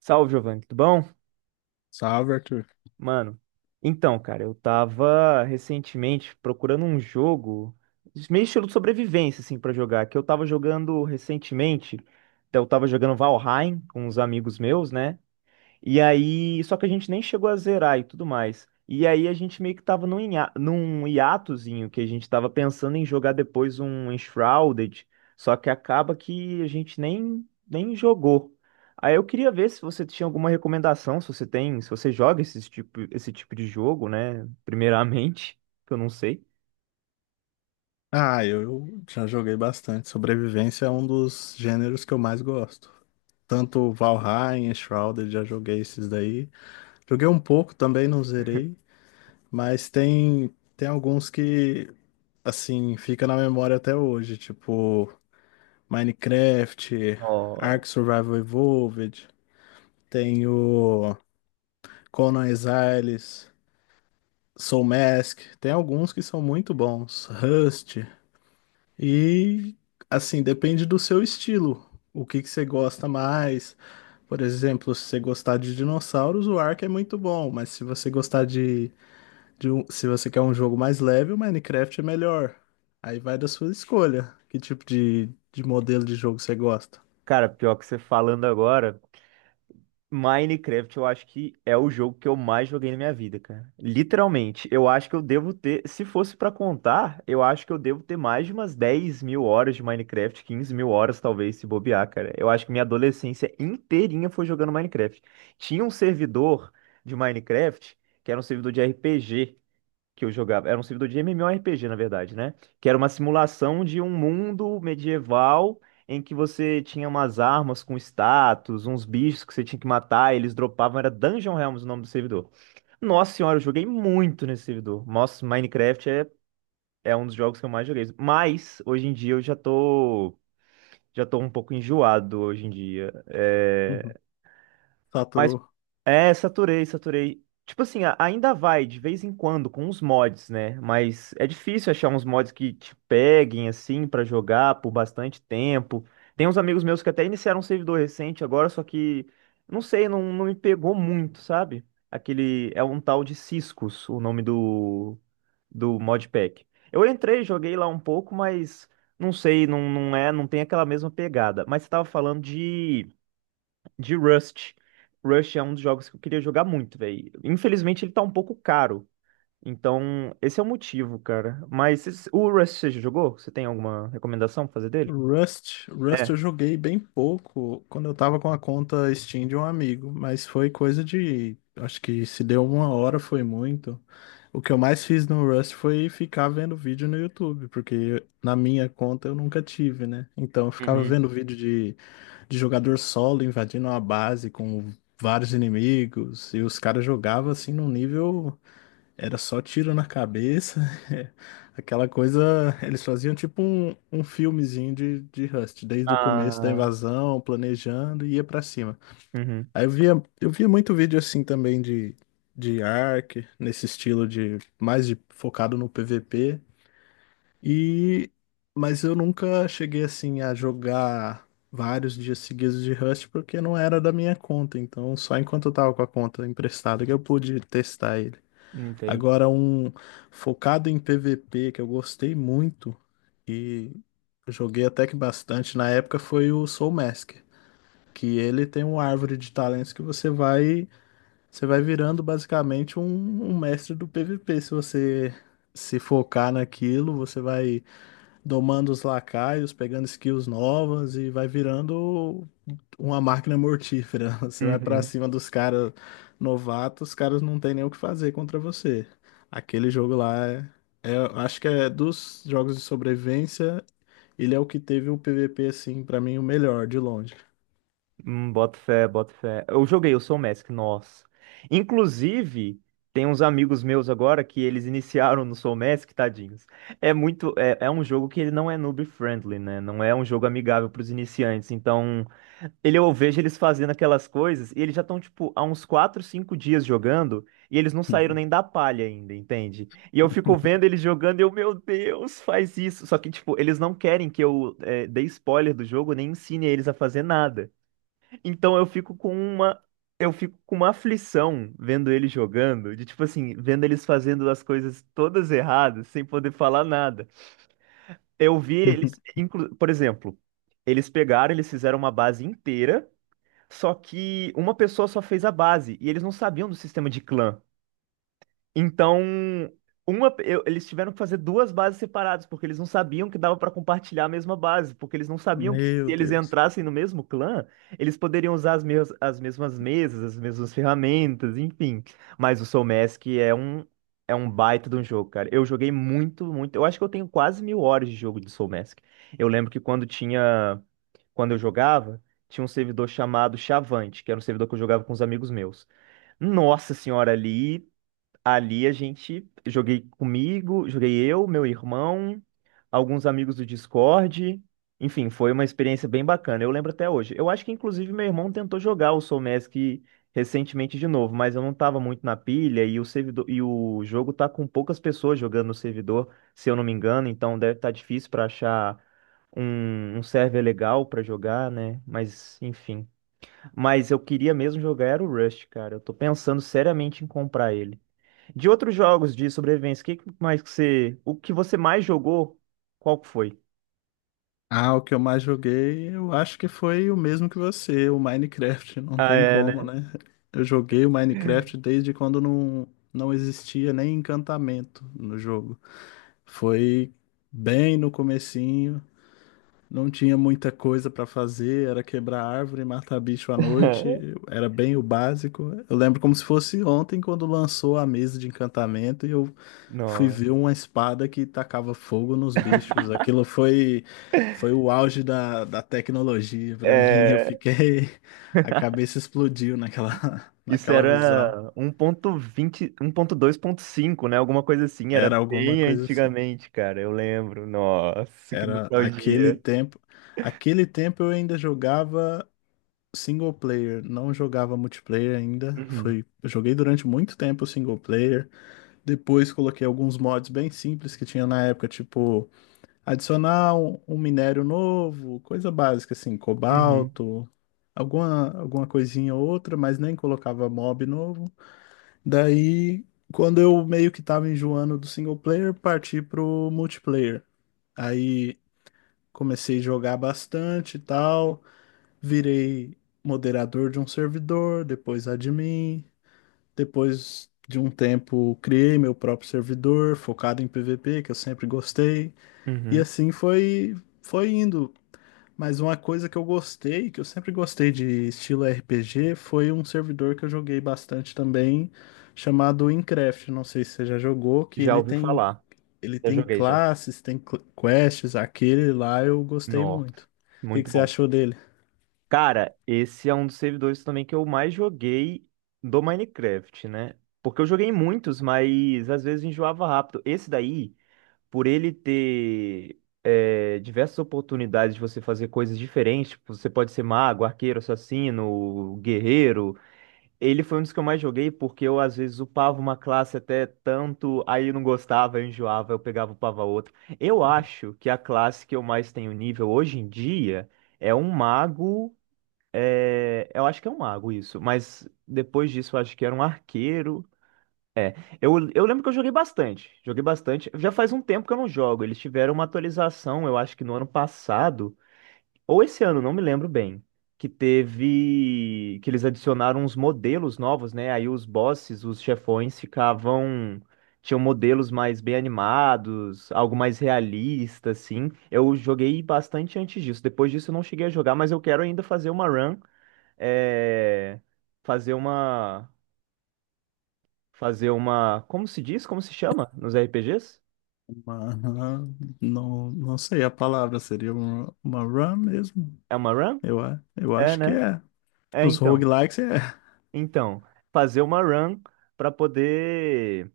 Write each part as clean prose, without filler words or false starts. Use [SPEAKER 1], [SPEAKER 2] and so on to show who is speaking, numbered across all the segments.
[SPEAKER 1] Salve, Giovanni, tudo bom?
[SPEAKER 2] Salve, Arthur.
[SPEAKER 1] Mano, então, cara, eu tava recentemente procurando um jogo, meio estilo de sobrevivência, assim, pra jogar, que eu tava jogando recentemente. Então, eu tava jogando Valheim com uns amigos meus, né? E aí, só que a gente nem chegou a zerar e tudo mais. E aí a gente meio que tava num hiatozinho que a gente tava pensando em jogar depois um Shrouded, só que acaba que a gente nem jogou. Aí eu queria ver se você tinha alguma recomendação, se você tem, se você joga esse tipo de jogo, né? Primeiramente, que eu não sei.
[SPEAKER 2] Ah, eu já joguei bastante. Sobrevivência é um dos gêneros que eu mais gosto. Tanto Valheim, Shrouded, já joguei esses daí. Joguei um pouco também, não zerei, mas tem alguns que assim, fica na memória até hoje, tipo Minecraft,
[SPEAKER 1] Ó,
[SPEAKER 2] Ark Survival Evolved, tem o Conan Exiles, Soul Mask, tem alguns que são muito bons. Rust. E assim, depende do seu estilo. O que que você gosta mais? Por exemplo, se você gostar de dinossauros, o Ark é muito bom, mas se você gostar de se você quer um jogo mais leve, o Minecraft é melhor. Aí vai da sua escolha. Que tipo de modelo de jogo você gosta?
[SPEAKER 1] cara, pior que você falando agora. Minecraft, eu acho que é o jogo que eu mais joguei na minha vida, cara. Literalmente, eu acho que eu devo ter, se fosse pra contar, eu acho que eu devo ter mais de umas 10.000 horas de Minecraft, 15.000 horas talvez, se bobear, cara. Eu acho que minha adolescência inteirinha foi jogando Minecraft. Tinha um servidor de Minecraft, que era um servidor de RPG, que eu jogava. Era um servidor de MMORPG, na verdade, né? Que era uma simulação de um mundo medieval em que você tinha umas armas com status, uns bichos que você tinha que matar, eles dropavam. Era Dungeon Realms o nome do servidor. Nossa senhora, eu joguei muito nesse servidor. Nossa, Minecraft é um dos jogos que eu mais joguei. Mas, hoje em dia, eu já tô. Já tô um pouco enjoado hoje em dia.
[SPEAKER 2] Uhum.
[SPEAKER 1] É, mas
[SPEAKER 2] Saturou.
[SPEAKER 1] é, saturei, saturei. Tipo assim, ainda vai de vez em quando com os mods, né? Mas é difícil achar uns mods que te peguem assim pra jogar por bastante tempo. Tem uns amigos meus que até iniciaram um servidor recente agora, só que não sei, não, não me pegou muito, sabe? Aquele é um tal de Ciscos, o nome do modpack. Eu entrei, joguei lá um pouco, mas não sei, não, não é, não tem aquela mesma pegada. Mas você tava falando de Rust. Rust é um dos jogos que eu queria jogar muito, velho. Infelizmente ele tá um pouco caro. Então, esse é o motivo, cara. Mas o Rust você já jogou? Você tem alguma recomendação pra fazer dele?
[SPEAKER 2] Rust eu
[SPEAKER 1] É.
[SPEAKER 2] joguei bem pouco quando eu tava com a conta Steam de um amigo, mas foi coisa de, acho que se deu uma hora foi muito. O que eu mais fiz no Rust foi ficar vendo vídeo no YouTube, porque na minha conta eu nunca tive, né? Então eu ficava
[SPEAKER 1] Uhum.
[SPEAKER 2] vendo vídeo de jogador solo invadindo uma base com vários inimigos, e os caras jogavam assim num nível era só tiro na cabeça, é, aquela coisa. Eles faziam tipo um filmezinho de Rust, desde o começo da
[SPEAKER 1] Ah,
[SPEAKER 2] invasão, planejando e ia pra cima.
[SPEAKER 1] uhum.
[SPEAKER 2] Aí eu via muito vídeo assim também de Ark, nesse estilo de mais de, focado no PVP. E mas eu nunca cheguei assim a jogar vários dias seguidos de Rust porque não era da minha conta. Então só enquanto eu tava com a conta emprestada que eu pude testar ele.
[SPEAKER 1] Entendi.
[SPEAKER 2] Agora, um focado em PVP que eu gostei muito e joguei até que bastante na época foi o Soul Mask, que ele tem uma árvore de talentos que você vai virando basicamente um mestre do PVP. Se você se focar naquilo, você vai domando os lacaios, pegando skills novas e vai virando uma máquina mortífera. Você vai pra
[SPEAKER 1] Uhum.
[SPEAKER 2] cima dos caras novatos, os caras não tem nem o que fazer contra você. Aquele jogo lá é, acho que é dos jogos de sobrevivência, ele é o que teve o PVP assim, pra mim o melhor de longe.
[SPEAKER 1] Boto fé, boto fé. Eu joguei, eu sou o Mask, nossa. Inclusive, tem uns amigos meus agora que eles iniciaram no Soul Mask, tadinhos. É muito, é um jogo que ele não é noob friendly, né? Não é um jogo amigável para os iniciantes. Então, eu vejo eles fazendo aquelas coisas e eles já estão, tipo, há uns 4, 5 dias jogando e eles não saíram nem da palha ainda, entende? E eu fico vendo eles jogando e eu, meu Deus, faz isso. Só que, tipo, eles não querem que eu dê spoiler do jogo nem ensine eles a fazer nada. Então, eu fico com uma. Eu fico com uma aflição vendo eles jogando, de tipo assim, vendo eles fazendo as coisas todas erradas, sem poder falar nada. Eu vi eles, por exemplo, eles pegaram, eles fizeram uma base inteira. Só que uma pessoa só fez a base e eles não sabiam do sistema de clã. Então, eles tiveram que fazer duas bases separadas, porque eles não sabiam que dava pra compartilhar a mesma base, porque eles não sabiam que se
[SPEAKER 2] Meu
[SPEAKER 1] eles
[SPEAKER 2] Deus.
[SPEAKER 1] entrassem no mesmo clã, eles poderiam usar as, as mesmas mesas, as mesmas ferramentas, enfim. Mas o Soul Mask é um baita de um jogo, cara. Eu joguei muito, muito. Eu acho que eu tenho quase mil horas de jogo de Soul Mask. Eu lembro que quando eu jogava, tinha um servidor chamado Chavante, que era um servidor que eu jogava com os amigos meus. Nossa senhora, ali a gente joguei comigo, joguei eu, meu irmão, alguns amigos do Discord. Enfim, foi uma experiência bem bacana. Eu lembro até hoje. Eu acho que inclusive meu irmão tentou jogar o Soul Mask recentemente de novo, mas eu não estava muito na pilha e o servidor e o jogo tá com poucas pessoas jogando no servidor, se eu não me engano, então deve estar difícil para achar um server legal para jogar, né? Mas enfim. Mas eu queria mesmo jogar era o Rust, cara. Eu tô pensando seriamente em comprar ele. De outros jogos de sobrevivência, o que que mais que você, o que você mais jogou, qual que foi?
[SPEAKER 2] Ah, o que eu mais joguei, eu acho que foi o mesmo que você, o Minecraft, não
[SPEAKER 1] Ah,
[SPEAKER 2] tem
[SPEAKER 1] é,
[SPEAKER 2] como,
[SPEAKER 1] né?
[SPEAKER 2] né? Eu joguei o Minecraft desde quando não existia nem encantamento no jogo. Foi bem no comecinho, não tinha muita coisa para fazer, era quebrar árvore, matar bicho à noite, era bem o básico. Eu lembro como se fosse ontem, quando lançou a mesa de encantamento e eu fui
[SPEAKER 1] Não.
[SPEAKER 2] ver uma espada que tacava fogo nos bichos. Aquilo foi, foi o auge da, da tecnologia para mim. Eu
[SPEAKER 1] É,
[SPEAKER 2] fiquei. A cabeça explodiu naquela,
[SPEAKER 1] isso
[SPEAKER 2] naquela visão.
[SPEAKER 1] era 1.20, 1.2.5, né? Alguma coisa assim, era
[SPEAKER 2] Era alguma
[SPEAKER 1] bem
[SPEAKER 2] coisa assim.
[SPEAKER 1] antigamente, cara, eu lembro. Nossa, que
[SPEAKER 2] Era aquele
[SPEAKER 1] nostalgia.
[SPEAKER 2] tempo. Aquele tempo eu ainda jogava single player, não jogava multiplayer ainda.
[SPEAKER 1] Uhum,
[SPEAKER 2] Eu joguei durante muito tempo single player. Depois coloquei alguns mods bem simples que tinha na época, tipo adicionar um minério novo, coisa básica assim,
[SPEAKER 1] uhum,
[SPEAKER 2] cobalto, alguma coisinha ou outra, mas nem colocava mob novo. Daí, quando eu meio que tava enjoando do single player, parti pro multiplayer. Aí comecei a jogar bastante e tal, virei moderador de um servidor, depois admin, depois de um tempo criei meu próprio servidor focado em PVP, que eu sempre gostei, e
[SPEAKER 1] uhum.
[SPEAKER 2] assim foi indo. Mas uma coisa que eu gostei, que eu sempre gostei de estilo RPG, foi um servidor que eu joguei bastante também, chamado InCraft. Não sei se você já jogou, que
[SPEAKER 1] Já
[SPEAKER 2] ele
[SPEAKER 1] ouvi
[SPEAKER 2] tem
[SPEAKER 1] falar,
[SPEAKER 2] ele
[SPEAKER 1] já
[SPEAKER 2] tem
[SPEAKER 1] joguei já.
[SPEAKER 2] classes, tem quests, aquele lá eu gostei
[SPEAKER 1] Nossa,
[SPEAKER 2] muito. O que
[SPEAKER 1] muito
[SPEAKER 2] que você
[SPEAKER 1] bom.
[SPEAKER 2] achou dele?
[SPEAKER 1] Cara, esse é um dos servidores também que eu mais joguei do Minecraft, né? Porque eu joguei muitos, mas às vezes enjoava rápido. Esse daí, por ele ter diversas oportunidades de você fazer coisas diferentes, tipo, você pode ser mago, arqueiro, assassino, guerreiro. Ele foi um dos que eu mais joguei porque eu às vezes upava uma classe até tanto, aí eu não gostava, eu enjoava, eu pegava, e upava outra. Eu acho que a classe que eu mais tenho nível hoje em dia é um mago eu acho que é um mago isso, mas depois disso eu acho que era um arqueiro. Eu lembro que eu joguei bastante, joguei bastante. Já faz um tempo que eu não jogo. Eles tiveram uma atualização, eu acho que no ano passado, ou esse ano, não me lembro bem, que teve, que eles adicionaram uns modelos novos, né? Aí os bosses, os chefões ficavam, tinham modelos mais bem animados, algo mais realista, assim. Eu joguei bastante antes disso. Depois disso eu não cheguei a jogar, mas eu quero ainda fazer uma run é, fazer uma. Fazer uma. Como se diz? Como se chama nos RPGs?
[SPEAKER 2] Uma- não sei a palavra, seria uma run mesmo?
[SPEAKER 1] É uma run?
[SPEAKER 2] Eu
[SPEAKER 1] É,
[SPEAKER 2] acho que
[SPEAKER 1] né?
[SPEAKER 2] é.
[SPEAKER 1] É,
[SPEAKER 2] Os
[SPEAKER 1] então.
[SPEAKER 2] roguelikes é,
[SPEAKER 1] Então, fazer uma run para poder.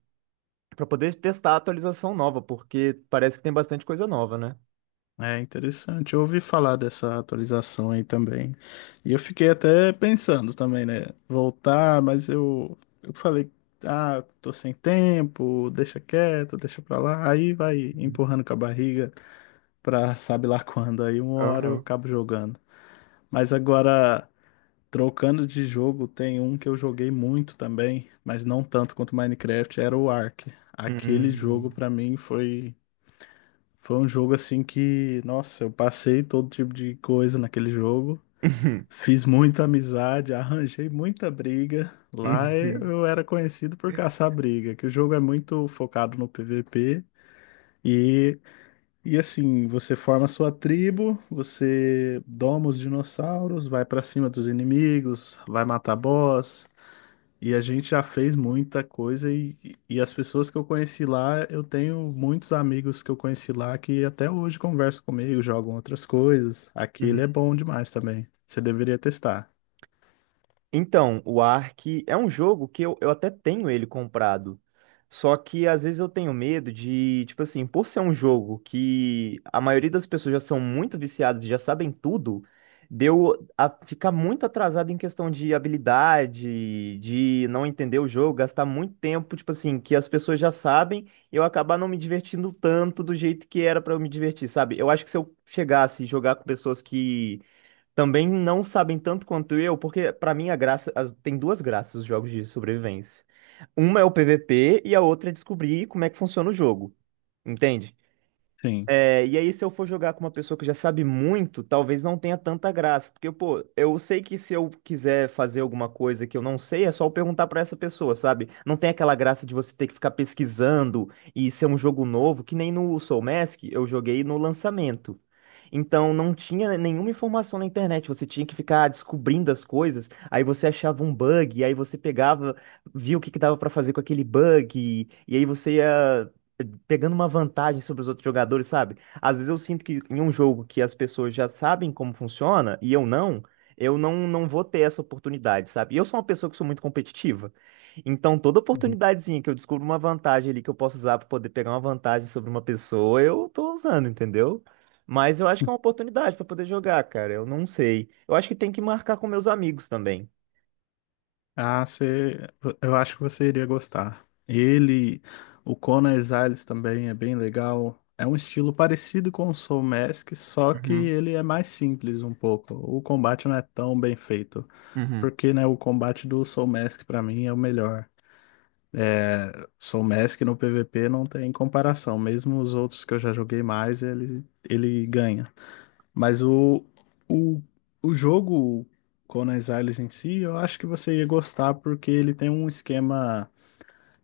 [SPEAKER 1] Para poder testar a atualização nova, porque parece que tem bastante coisa nova, né?
[SPEAKER 2] é interessante. Eu ouvi falar dessa atualização aí também. E eu fiquei até pensando também, né? Voltar, mas eu falei, ah, tô sem tempo, deixa quieto, deixa pra lá. Aí vai empurrando com a barriga pra sabe lá quando. Aí uma hora eu
[SPEAKER 1] Aham.
[SPEAKER 2] acabo jogando. Mas agora, trocando de jogo, tem um que eu joguei muito também, mas não tanto quanto Minecraft, era o Ark.
[SPEAKER 1] Uhum.
[SPEAKER 2] Aquele jogo
[SPEAKER 1] Uhum.
[SPEAKER 2] pra mim foi um jogo assim que, nossa, eu passei todo tipo de coisa naquele jogo. Fiz muita amizade, arranjei muita briga. Lá eu era conhecido por caçar briga, que o jogo é muito focado no PVP e e assim, você forma a sua tribo, você doma os dinossauros, vai pra cima dos inimigos, vai matar boss e a gente já fez muita coisa e as pessoas que eu conheci lá, eu tenho muitos amigos que eu conheci lá que até hoje conversam comigo, jogam outras coisas.
[SPEAKER 1] Uhum.
[SPEAKER 2] Aquele é bom demais também. Você deveria testar.
[SPEAKER 1] Então, o Ark é um jogo que eu até tenho ele comprado. Só que às vezes eu tenho medo de, tipo assim, por ser um jogo que a maioria das pessoas já são muito viciadas e já sabem tudo, deu a ficar muito atrasado em questão de habilidade, de não entender o jogo, gastar muito tempo, tipo assim, que as pessoas já sabem, e eu acabar não me divertindo tanto do jeito que era pra eu me divertir, sabe? Eu acho que se eu chegasse e jogar com pessoas que também não sabem tanto quanto eu, porque pra mim a graça, tem duas graças os jogos de sobrevivência. Uma é o PVP e a outra é descobrir como é que funciona o jogo, entende?
[SPEAKER 2] Sim.
[SPEAKER 1] É, e aí, se eu for jogar com uma pessoa que já sabe muito, talvez não tenha tanta graça. Porque, pô, eu sei que se eu quiser fazer alguma coisa que eu não sei, é só eu perguntar pra essa pessoa, sabe? Não tem aquela graça de você ter que ficar pesquisando e ser um jogo novo, que nem no Soul Mask eu joguei no lançamento. Então, não tinha nenhuma informação na internet, você tinha que ficar descobrindo as coisas, aí você achava um bug, aí você pegava, via o que que dava pra fazer com aquele bug, e aí você ia pegando uma vantagem sobre os outros jogadores, sabe? Às vezes eu sinto que em um jogo que as pessoas já sabem como funciona e eu não, não vou ter essa oportunidade, sabe? E eu sou uma pessoa que sou muito competitiva. Então, toda
[SPEAKER 2] Uhum.
[SPEAKER 1] oportunidadezinha que eu descubro uma vantagem ali que eu posso usar para poder pegar uma vantagem sobre uma pessoa, eu tô usando, entendeu? Mas eu acho que é uma oportunidade para poder jogar, cara. Eu não sei. Eu acho que tem que marcar com meus amigos também.
[SPEAKER 2] Ah, você, eu acho que você iria gostar. Ele, o Conan Exiles também é bem legal. É um estilo parecido com o Soul Mask, só que
[SPEAKER 1] Uhum,
[SPEAKER 2] ele é mais simples um pouco. O combate não é tão bem feito.
[SPEAKER 1] uhum.
[SPEAKER 2] Porque, né, o combate do Soul Mask pra mim é o melhor. É, Soul Mask no PVP não tem comparação. Mesmo os outros que eu já joguei mais, ele ganha. Mas o, o jogo Conan Exiles em si, eu acho que você ia gostar porque ele tem um esquema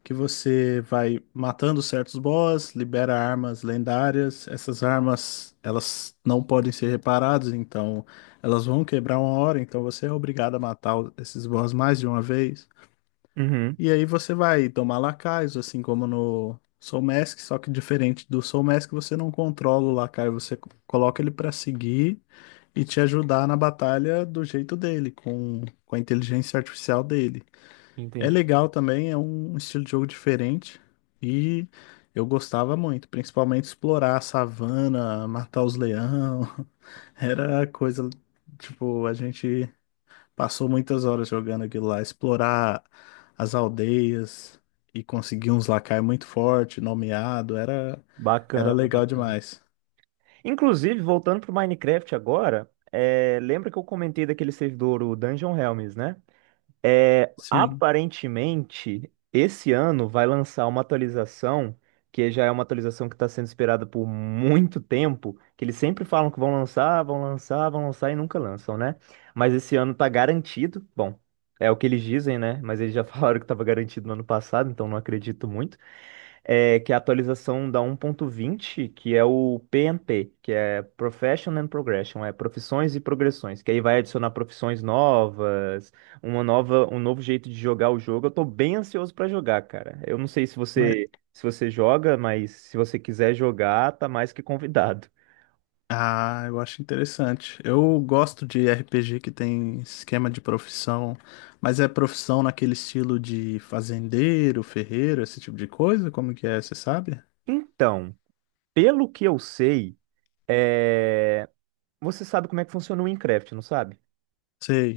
[SPEAKER 2] que você vai matando certos boss, libera armas lendárias. Essas armas, elas não podem ser reparadas, então elas vão quebrar uma hora, então você é obrigado a matar esses boss mais de uma vez.
[SPEAKER 1] Uhum.
[SPEAKER 2] E aí você vai tomar lacaios, assim como no Soul Mask, só que diferente do Soul Mask, você não controla o lacaio, você coloca ele pra seguir e te ajudar na batalha do jeito dele, com a inteligência artificial dele. É
[SPEAKER 1] Entendi.
[SPEAKER 2] legal também, é um estilo de jogo diferente e eu gostava muito, principalmente explorar a savana, matar os leão, era coisa, tipo, a gente passou muitas horas jogando aquilo lá, explorar as aldeias e conseguir uns lacai muito forte, nomeado, era
[SPEAKER 1] Bacana,
[SPEAKER 2] legal
[SPEAKER 1] bacana.
[SPEAKER 2] demais.
[SPEAKER 1] Inclusive, voltando pro Minecraft agora, lembra que eu comentei daquele servidor, o Dungeon Realms, né? É,
[SPEAKER 2] Sim,
[SPEAKER 1] aparentemente, esse ano vai lançar uma atualização, que já é uma atualização que está sendo esperada por muito tempo, que eles sempre falam que vão lançar, vão lançar, vão lançar e nunca lançam, né? Mas esse ano tá garantido, bom, é o que eles dizem, né? Mas eles já falaram que estava garantido no ano passado, então não acredito muito que é a atualização da 1.20, que é o PNP, que é Profession and Progression, é profissões e progressões, que aí vai adicionar profissões novas, um novo jeito de jogar o jogo. Eu tô bem ansioso pra jogar, cara. Eu não sei se
[SPEAKER 2] mas
[SPEAKER 1] você se você joga, mas se você quiser jogar, tá mais que convidado.
[SPEAKER 2] ah, eu acho interessante. Eu gosto de RPG que tem esquema de profissão, mas é profissão naquele estilo de fazendeiro, ferreiro, esse tipo de coisa? Como que é, você sabe?
[SPEAKER 1] Então, pelo que eu sei, é, você sabe como é que funciona o Minecraft, não sabe?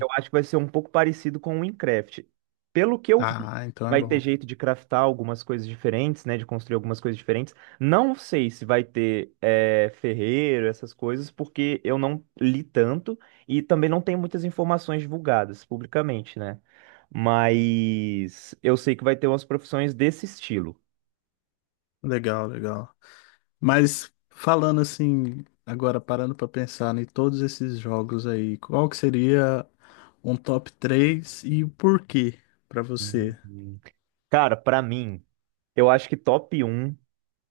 [SPEAKER 1] Eu acho que vai ser um pouco parecido com o Minecraft. Pelo que eu vi,
[SPEAKER 2] Ah, então é
[SPEAKER 1] vai ter
[SPEAKER 2] bom.
[SPEAKER 1] jeito de craftar algumas coisas diferentes, né? De construir algumas coisas diferentes. Não sei se vai ter ferreiro, essas coisas, porque eu não li tanto e também não tenho muitas informações divulgadas publicamente, né? Mas eu sei que vai ter umas profissões desse estilo.
[SPEAKER 2] Legal, legal. Mas falando assim, agora parando para pensar em todos esses jogos aí, qual que seria um top 3 e o porquê para você?
[SPEAKER 1] Uhum. Cara, pra mim, eu acho que top um,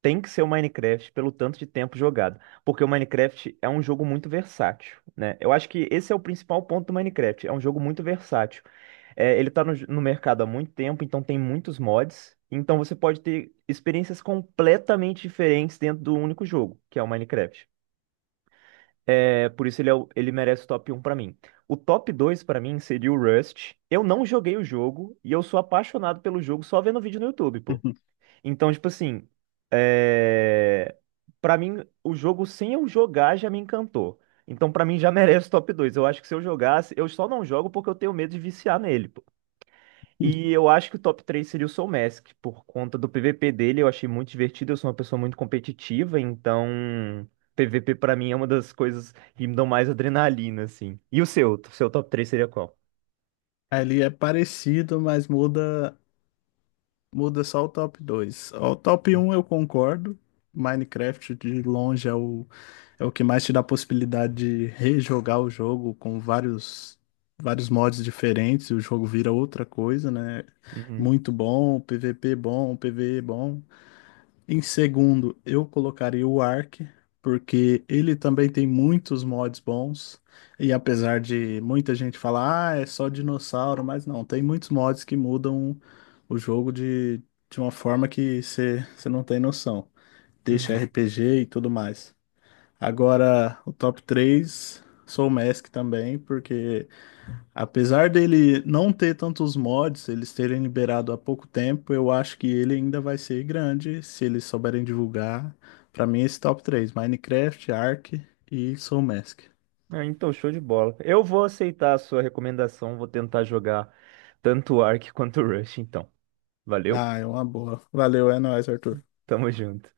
[SPEAKER 1] tem que ser o Minecraft pelo tanto de tempo jogado, porque o Minecraft é um jogo muito versátil, né? Eu acho que esse é o principal ponto do Minecraft, é um jogo muito versátil. É, ele tá no mercado há muito tempo, então tem muitos mods, então você pode ter experiências completamente diferentes dentro do único jogo, que é o Minecraft. É, por isso ele, ele merece o top um pra mim. O top 2 pra mim seria o Rust. Eu não joguei o jogo e eu sou apaixonado pelo jogo só vendo vídeo no YouTube, pô. Então, tipo assim, é... para mim, o jogo sem eu jogar já me encantou. Então, pra mim, já merece top dois. Eu acho que se eu jogasse, eu só não jogo porque eu tenho medo de viciar nele, pô. E eu acho que o top 3 seria o Soul Mask, por conta do PVP dele, eu achei muito divertido. Eu sou uma pessoa muito competitiva, então PVP pra mim é uma das coisas que me dão mais adrenalina, assim. E o seu? O seu top três seria qual?
[SPEAKER 2] Ali é parecido, mas muda só o top dois. O top um eu concordo. Minecraft de longe é o que mais te dá a possibilidade de rejogar o jogo com vários, vários mods diferentes, e o jogo vira outra coisa, né?
[SPEAKER 1] Uhum,
[SPEAKER 2] Muito bom, PVP bom, PvE bom. Em segundo, eu colocaria o Ark, porque ele também tem muitos mods bons. E apesar de muita gente falar, ah, é só dinossauro, mas não, tem muitos mods que mudam o jogo de uma forma que você não tem noção. Deixa
[SPEAKER 1] uhum.
[SPEAKER 2] RPG e tudo mais. Agora, o top 3 sou o Mask também, porque apesar dele não ter tantos mods, eles terem liberado há pouco tempo, eu acho que ele ainda vai ser grande se eles souberem divulgar. Pra mim, esse top 3 Minecraft, Ark e Soul Mask.
[SPEAKER 1] Ah, então, show de bola. Eu vou aceitar a sua recomendação, vou tentar jogar tanto o Ark quanto o Rush, então. Valeu,
[SPEAKER 2] Ah, é uma boa. Valeu, é nóis, Arthur.
[SPEAKER 1] tamo junto.